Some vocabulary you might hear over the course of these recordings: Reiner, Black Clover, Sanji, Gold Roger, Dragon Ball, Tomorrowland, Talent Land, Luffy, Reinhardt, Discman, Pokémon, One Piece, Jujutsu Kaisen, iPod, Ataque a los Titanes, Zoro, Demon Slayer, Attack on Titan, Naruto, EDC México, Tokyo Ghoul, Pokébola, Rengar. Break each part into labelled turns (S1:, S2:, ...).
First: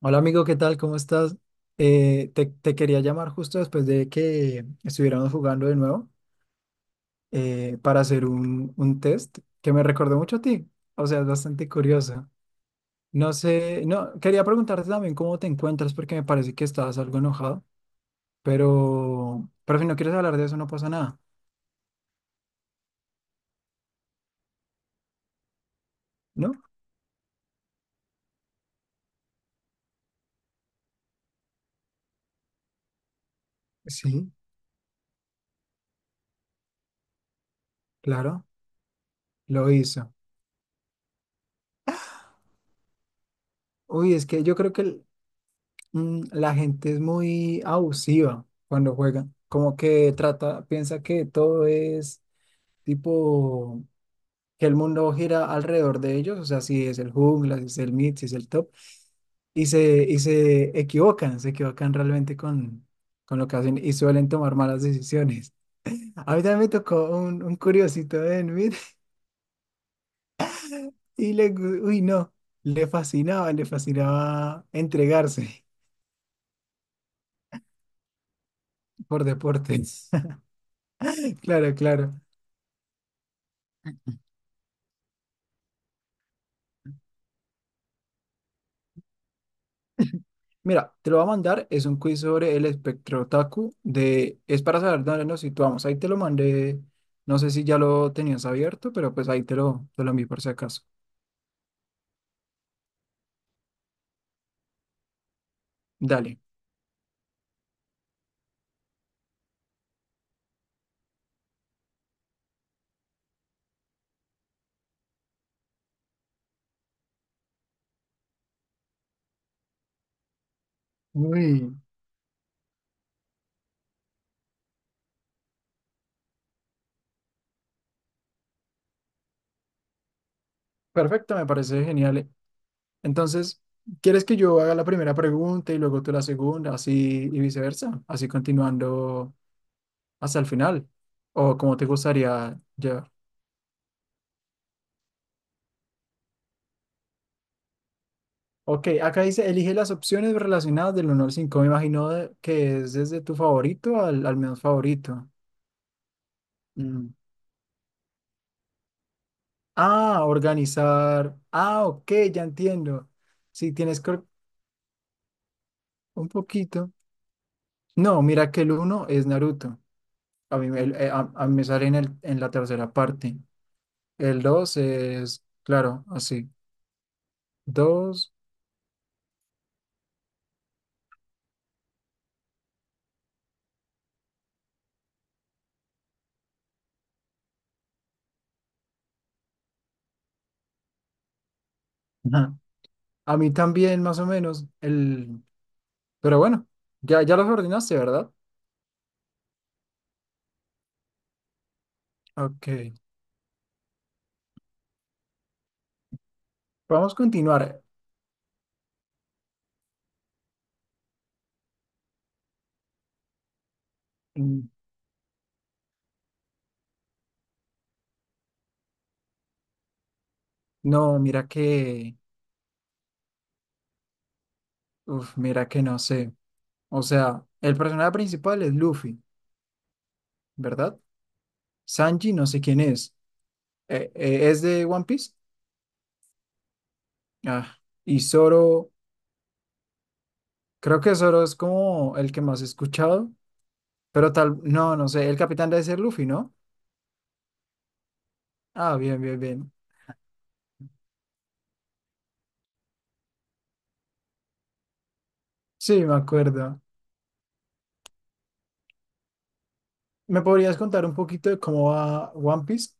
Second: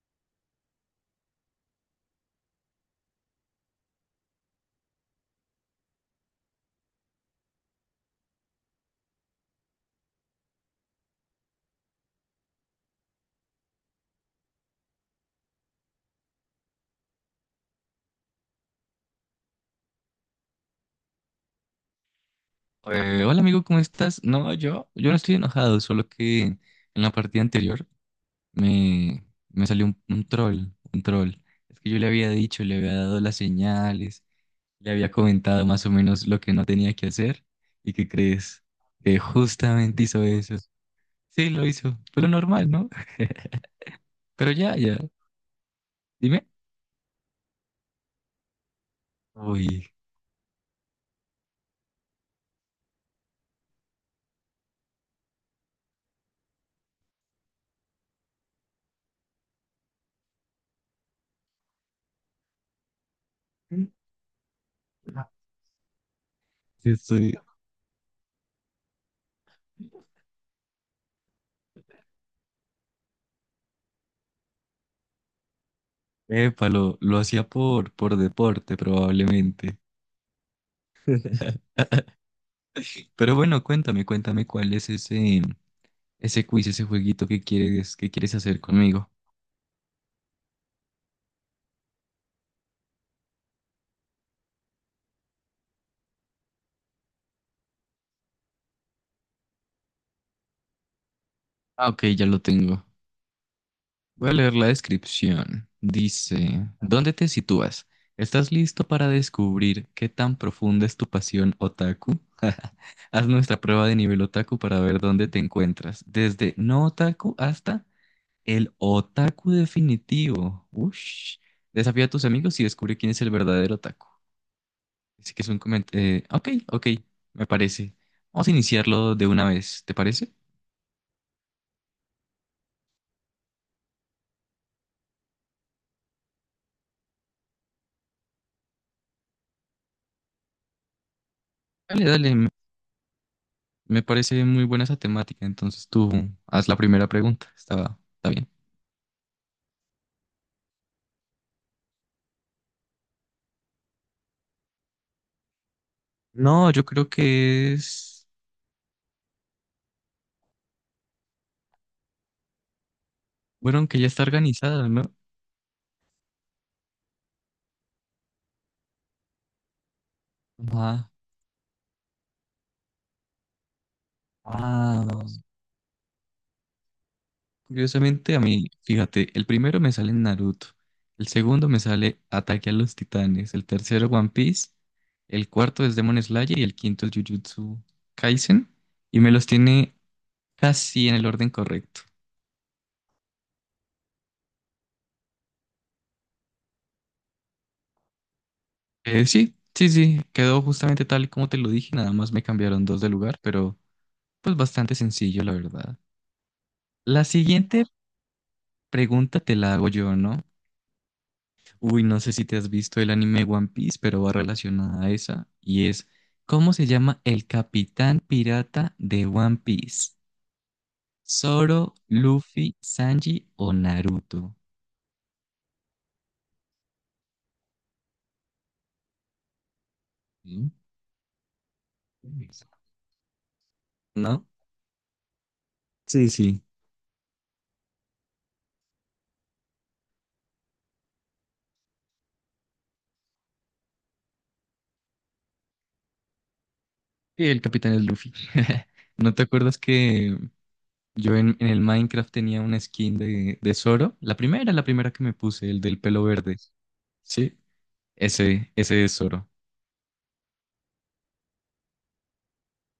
S1: Hola amigo, ¿qué tal? ¿Cómo estás? Te quería llamar justo después de que estuviéramos jugando de nuevo, para hacer un test que me recordó mucho a ti. O sea, es bastante curioso. No sé, no, quería preguntarte también cómo te encuentras porque me parece que estabas algo enojado, pero si no quieres hablar de eso no pasa nada,
S2: Hola amigo, ¿cómo estás? No, yo no estoy enojado, solo que
S1: ¿no?
S2: en la partida anterior me, me salió un troll, un troll. Es que yo le había dicho, le había dado las señales,
S1: Sí,
S2: le había comentado más o menos lo que no tenía que hacer. ¿Y qué
S1: claro,
S2: crees? Que
S1: lo
S2: justamente
S1: hizo.
S2: hizo eso. Sí, lo hizo, pero normal, ¿no?
S1: Uy, es que
S2: Pero
S1: yo creo
S2: ya, ya,
S1: que
S2: dime.
S1: la gente es muy abusiva cuando juega, como
S2: Uy,
S1: que trata, piensa que todo es tipo que el mundo gira alrededor de ellos, o sea, si es el jungla, si es el mid, si es el top, y se equivocan, se equivocan realmente con lo que hacen y suelen tomar malas decisiones. A mí también me tocó
S2: estoy...
S1: un curiosito en mid y le, gu- uy, no, le fascinaba entregarse
S2: Epa, lo hacía por deporte
S1: por
S2: probablemente.
S1: deportes. Claro, claro.
S2: Pero bueno, cuéntame, cuéntame cuál es ese quiz, ese jueguito que quieres hacer conmigo.
S1: Mira, te lo voy a mandar, es un quiz sobre el espectro otaku de, es para saber dónde nos situamos. Ahí te lo mandé, no sé si ya lo tenías abierto, pero pues ahí te lo envié por si acaso.
S2: Ah, ok, ya lo tengo. Voy a leer la descripción.
S1: Dale.
S2: Dice, ¿dónde te sitúas? ¿Estás listo para descubrir qué tan profunda es tu pasión otaku? Haz nuestra prueba de nivel otaku para ver dónde te encuentras, desde no otaku hasta el otaku definitivo. Ush.
S1: Uy,
S2: Desafía a tus amigos y descubre quién es el verdadero otaku. Así que es un comentario. Ok, ok, me parece. Vamos a iniciarlo de una vez, ¿te parece?
S1: perfecto, me parece genial. Entonces, ¿quieres que yo haga la primera pregunta y luego tú la segunda, así y viceversa? Así continuando hasta el final. ¿O como te
S2: Dale, dale,
S1: gustaría ya?
S2: me parece muy buena esa temática. Entonces tú haz la primera pregunta. Está, está bien.
S1: Ok, acá dice, elige las opciones relacionadas del uno al 5. Me imagino que es desde tu favorito al, al menos favorito.
S2: No, yo creo
S1: Mm.
S2: que es.
S1: Ah, organizar. Ah, ok, ya entiendo. Si
S2: Bueno, aunque
S1: tienes
S2: ya
S1: que
S2: está
S1: or-
S2: organizada, ¿no?
S1: un poquito. No, mira que el uno es Naruto. A mí,
S2: Ah,
S1: a mí me sale en, el, en la tercera parte. El dos
S2: ah,
S1: es, claro, así. Dos.
S2: curiosamente a mí, fíjate, el primero me sale Naruto. El segundo me sale Ataque a los Titanes. El tercero, One Piece. El cuarto es Demon Slayer y el quinto es Jujutsu Kaisen. Y me los tiene casi en el orden correcto.
S1: Ajá. A mí también, más o menos. El... Pero bueno, ya, ya los ordenaste, ¿verdad?
S2: Sí, sí, sí, quedó justamente tal y como te lo dije, nada más me
S1: Ok,
S2: cambiaron dos de lugar, pero pues bastante sencillo, la verdad.
S1: vamos a
S2: La
S1: continuar.
S2: siguiente pregunta te la hago yo, ¿no? Uy, no sé si te has visto el anime One Piece, pero va
S1: Mm.
S2: relacionada a esa, y es, ¿cómo se llama el capitán pirata de One Piece?
S1: No, mira
S2: ¿Zoro,
S1: que,
S2: Luffy, Sanji o Naruto?
S1: uf, mira que no sé. O sea, el personaje principal es Luffy,
S2: ¿Mm?
S1: ¿verdad? Sanji no sé quién es.
S2: ¿No?
S1: ¿Es de One Piece?
S2: Sí, sí.
S1: Ah, y Zoro, creo que Zoro es como el que más he escuchado, pero tal, no, no sé, el capitán debe ser Luffy, ¿no?
S2: Sí, el capitán es Luffy.
S1: Ah, bien,
S2: ¿No
S1: bien,
S2: te
S1: bien.
S2: acuerdas que yo en el Minecraft tenía una skin de Zoro, la primera que me puse, el del
S1: Sí, me
S2: pelo verde?
S1: acuerdo.
S2: Sí, ese es Zoro.
S1: ¿Me podrías contar un poquito de cómo va One Piece?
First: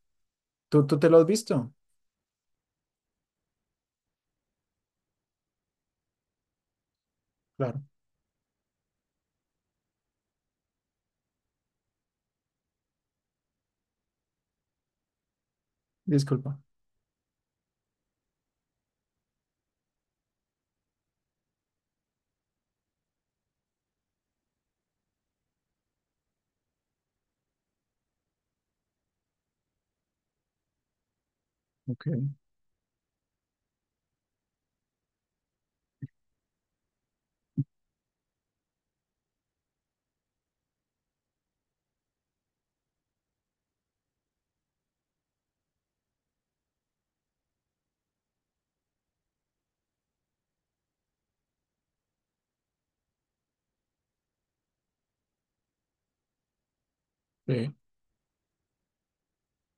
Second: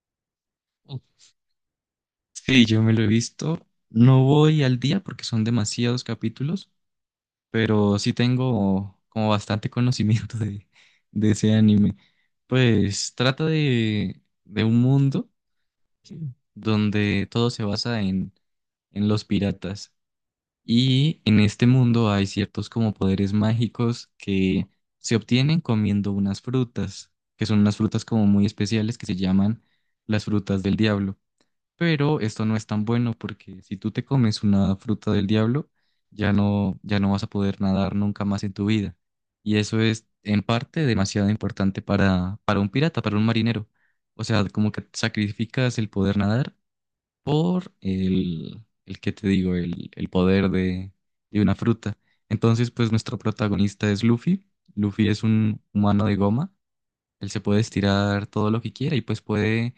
S1: ¿Tú
S2: Ok.
S1: te lo has visto?
S2: Sí, yo me lo he visto. No voy al día porque son demasiados capítulos,
S1: Claro,
S2: pero sí tengo como bastante conocimiento de ese anime. Pues trata de un mundo
S1: disculpa.
S2: donde todo se basa en los piratas. Y en este mundo hay ciertos como poderes mágicos que se obtienen comiendo unas frutas, que son unas frutas como muy especiales que se llaman las frutas del diablo.
S1: Ok.
S2: Pero esto no es tan bueno porque si tú te comes una fruta del diablo, ya no, ya no vas a poder nadar nunca más en tu vida. Y eso es en parte demasiado importante para un pirata, para un marinero. O sea, como que sacrificas el poder nadar por el que te digo, el poder de una fruta. Entonces, pues nuestro protagonista es Luffy. Luffy es un humano de goma. Él se puede
S1: Sí.
S2: estirar todo lo que quiera y pues puede,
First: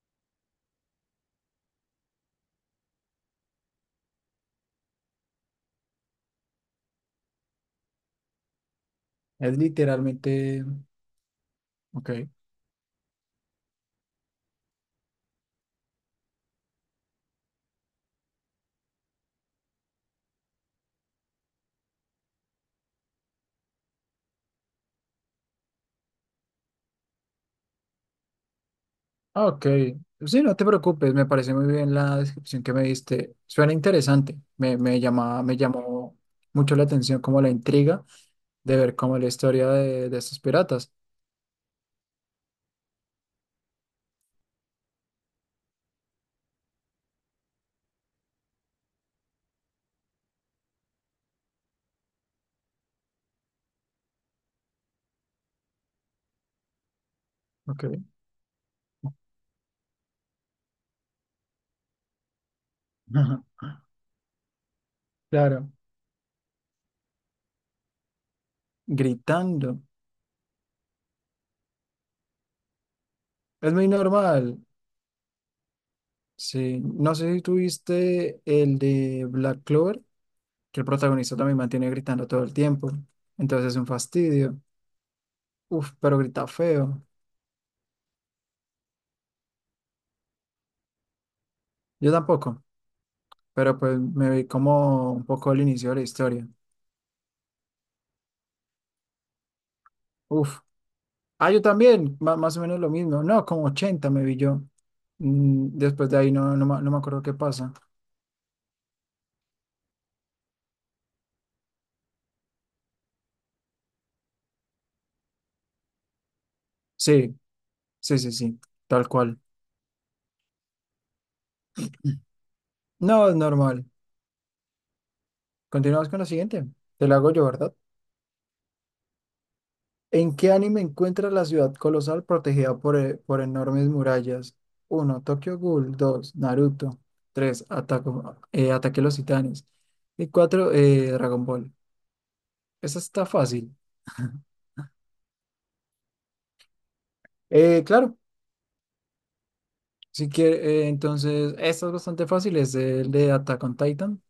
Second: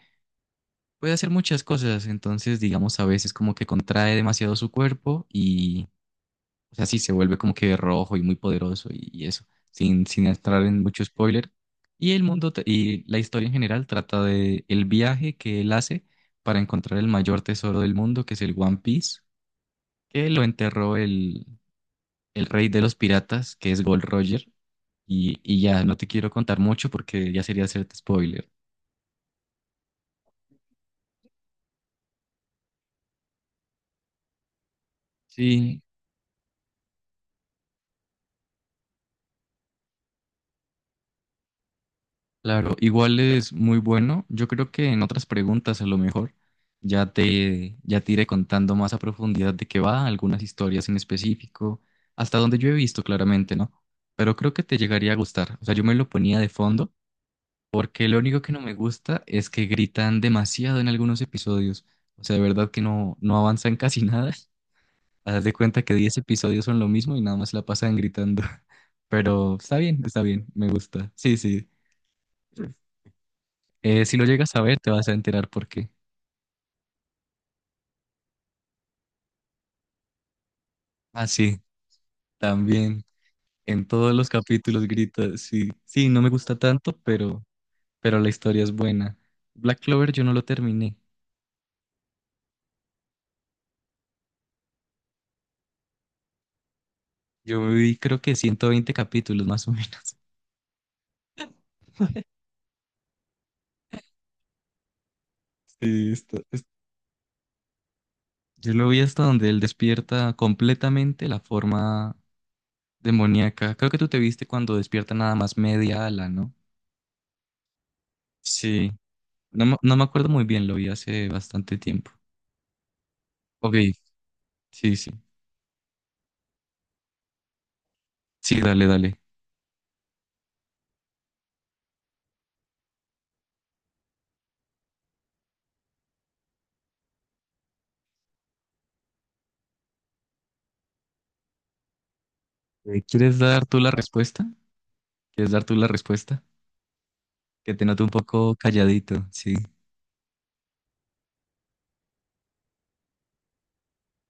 S2: puede hacer muchas cosas. Entonces, digamos, a veces como que contrae demasiado su cuerpo y, o sea, sí, se vuelve como que rojo y muy poderoso y eso,
S1: Es
S2: sin, sin entrar
S1: literalmente,
S2: en mucho spoiler. Y
S1: ok.
S2: y la historia en general trata de el viaje que él hace para encontrar el mayor tesoro del mundo, que es el One Piece, que lo enterró el rey de los piratas, que es Gold Roger. Y ya, no te quiero contar mucho porque ya sería hacerte spoiler.
S1: Ah, ok, sí, no te preocupes, me parece muy bien la descripción que me diste. Suena interesante, me llama, me
S2: Sí,
S1: llamó mucho la atención como la intriga de ver cómo la historia de estos piratas.
S2: claro, igual es muy bueno. Yo creo que en otras preguntas a lo mejor ya te iré contando más a profundidad de qué va, algunas historias en específico, hasta donde yo he visto claramente, ¿no? Pero creo que te llegaría a gustar. O sea, yo me lo ponía de fondo
S1: Ok,
S2: porque lo único que no me gusta es que gritan demasiado en algunos episodios. O sea, de verdad que no, no
S1: ajá,
S2: avanzan casi nada. Haz de
S1: claro,
S2: cuenta que 10 episodios son lo mismo y nada más la pasan gritando. Pero
S1: gritando.
S2: está bien, me gusta. Sí, sí.
S1: Es muy
S2: Si lo llegas
S1: normal,
S2: a ver, te vas a enterar por qué.
S1: sí. No sé si tuviste el de Black Clover, que el
S2: Ah,
S1: protagonista también
S2: sí,
S1: mantiene gritando todo el tiempo,
S2: también.
S1: entonces es
S2: En
S1: un
S2: todos los
S1: fastidio.
S2: capítulos grita, sí,
S1: Uf,
S2: sí,
S1: pero
S2: no me
S1: grita
S2: gusta tanto,
S1: feo.
S2: pero la historia es buena. Black Clover yo no lo terminé.
S1: Yo tampoco, pero pues me vi como un poco el inicio de la historia.
S2: Yo me vi creo que 120 capítulos más o menos.
S1: Uf, ah, yo también, más o menos lo mismo. No, como 80 me vi yo. Mm, después
S2: Sí,
S1: de ahí
S2: está-
S1: no,
S2: es-
S1: no, no me acuerdo qué pasa.
S2: yo lo vi hasta donde él despierta completamente la forma demoníaca. Creo que tú te viste cuando despierta nada más media ala, ¿no?
S1: Sí, sí, sí, sí,
S2: Sí,
S1: tal cual.
S2: no me acuerdo muy bien, lo vi hace bastante tiempo.
S1: No, es
S2: Ok,
S1: normal.
S2: sí, sí.
S1: Continuamos con la siguiente. Te la hago yo, ¿verdad?
S2: Sí, dale, dale.
S1: ¿En qué anime encuentras la ciudad colosal protegida por enormes murallas? Uno, Tokyo Ghoul. 2, Naruto. 3, Ataque a los Titanes. Y 4. Dragon Ball. Esa está
S2: ¿Quieres dar
S1: fácil.
S2: tú la respuesta? ¿Quieres dar tú la respuesta? Que te noto un
S1: Claro,
S2: poco calladito, sí.
S1: si quiere, entonces, esta es bastante fácil, es el de Attack on Titan.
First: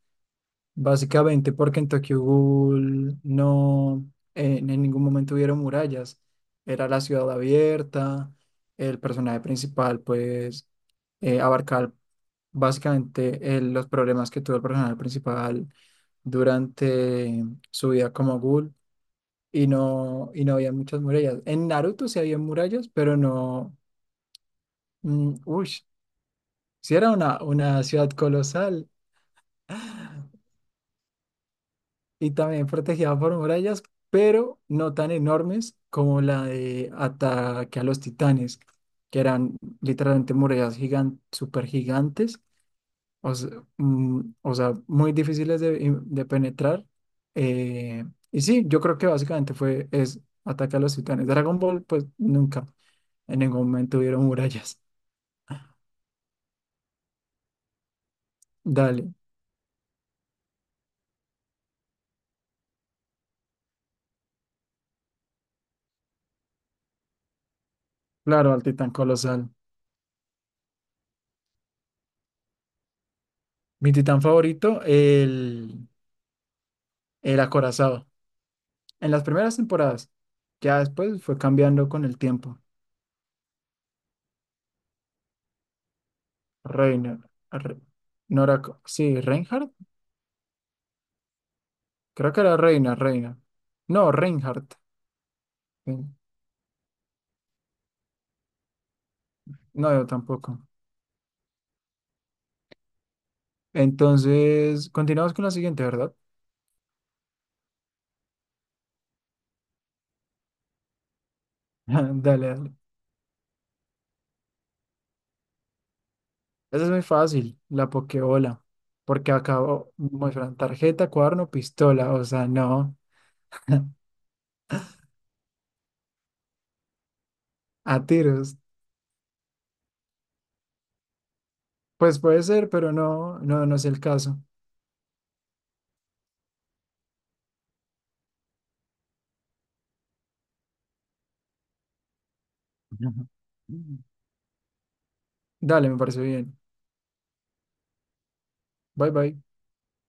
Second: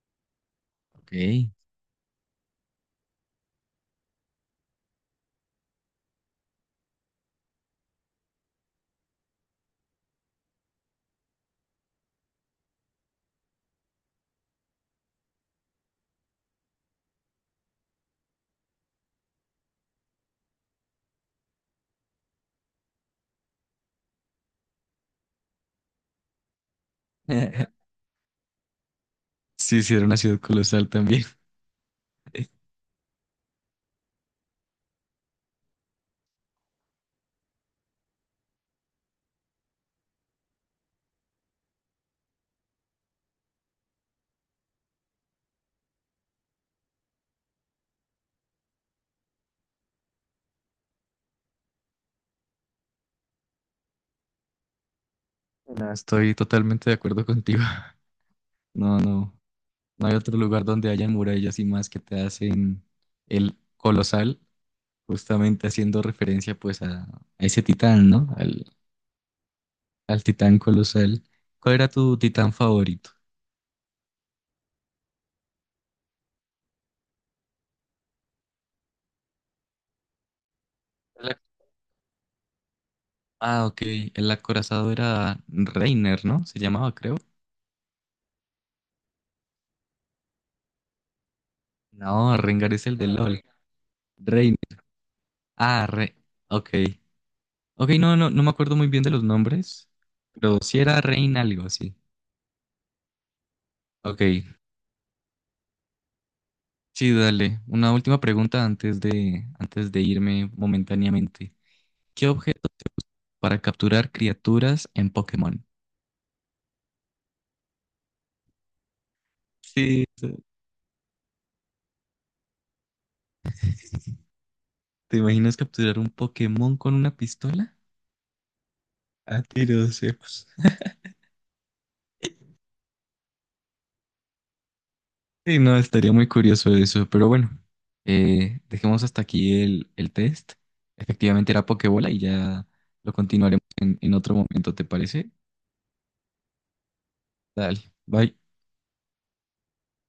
S2: Ok.
S1: Básicamente porque en Tokyo Ghoul no, en ningún momento hubieron murallas. Era la ciudad abierta, el personaje principal pues abarcaba básicamente los problemas que tuvo el personaje principal durante su vida como ghoul y no había muchas murallas. En Naruto sí había murallas, pero no... mm, si era una ciudad colosal
S2: Sí, sí, era una ciudad colosal también.
S1: y también protegida por murallas, pero no tan enormes como la de Ataque a los Titanes, que eran literalmente murallas gigan súper gigantes, o sea, o sea, muy difíciles de penetrar. Eh, y sí, yo creo que básicamente fue es Ataque a los Titanes. Dragon Ball, pues nunca, en ningún momento hubieron murallas.
S2: No, estoy totalmente de acuerdo contigo. No,
S1: Dale,
S2: no. No hay otro lugar donde hayan murallas y más que te hacen el colosal, justamente haciendo referencia pues a ese titán, ¿no?
S1: claro, al
S2: Al,
S1: titán colosal.
S2: al titán colosal. ¿Cuál era tu titán favorito?
S1: Mi titán favorito, el... El acorazado. En las primeras temporadas. Ya después
S2: El
S1: fue
S2: ac-
S1: cambiando con el tiempo.
S2: ah, ok. El acorazado era Reiner, ¿no? Se llamaba, creo.
S1: Reiner. Re- no era co- sí, Reinhardt. Creo
S2: No,
S1: que era
S2: Rengar es
S1: Reina,
S2: el de
S1: Reina.
S2: LOL.
S1: No,
S2: Rein.
S1: Reinhardt.
S2: Ah,
S1: Sí.
S2: Re. Ok. Ok, no, no, no me acuerdo muy bien de los nombres.
S1: No, yo
S2: Pero
S1: tampoco.
S2: si era Rein algo, sí. Ok.
S1: Entonces, continuamos con la siguiente, ¿verdad?
S2: Sí, dale. Una última pregunta antes de irme momentáneamente.
S1: Dale,
S2: ¿Qué objeto
S1: dale.
S2: se usa para capturar criaturas en Pokémon?
S1: Esa es muy fácil, la Pokébola. Porque acabó
S2: Sí,
S1: muestran tarjeta, cuaderno, pistola. O sea, no.
S2: ¿te imaginas capturar un Pokémon con una pistola?
S1: A tiros.
S2: A tiros, sí.
S1: Pues puede ser, pero no, no, no es el caso.
S2: Sí, no, estaría muy curioso eso, pero bueno, dejemos hasta aquí el test. Efectivamente era Pokébola y ya lo continuaremos en otro momento, ¿te parece?
S1: Dale, me parece bien.
S2: Dale, bye.
S1: Bye bye.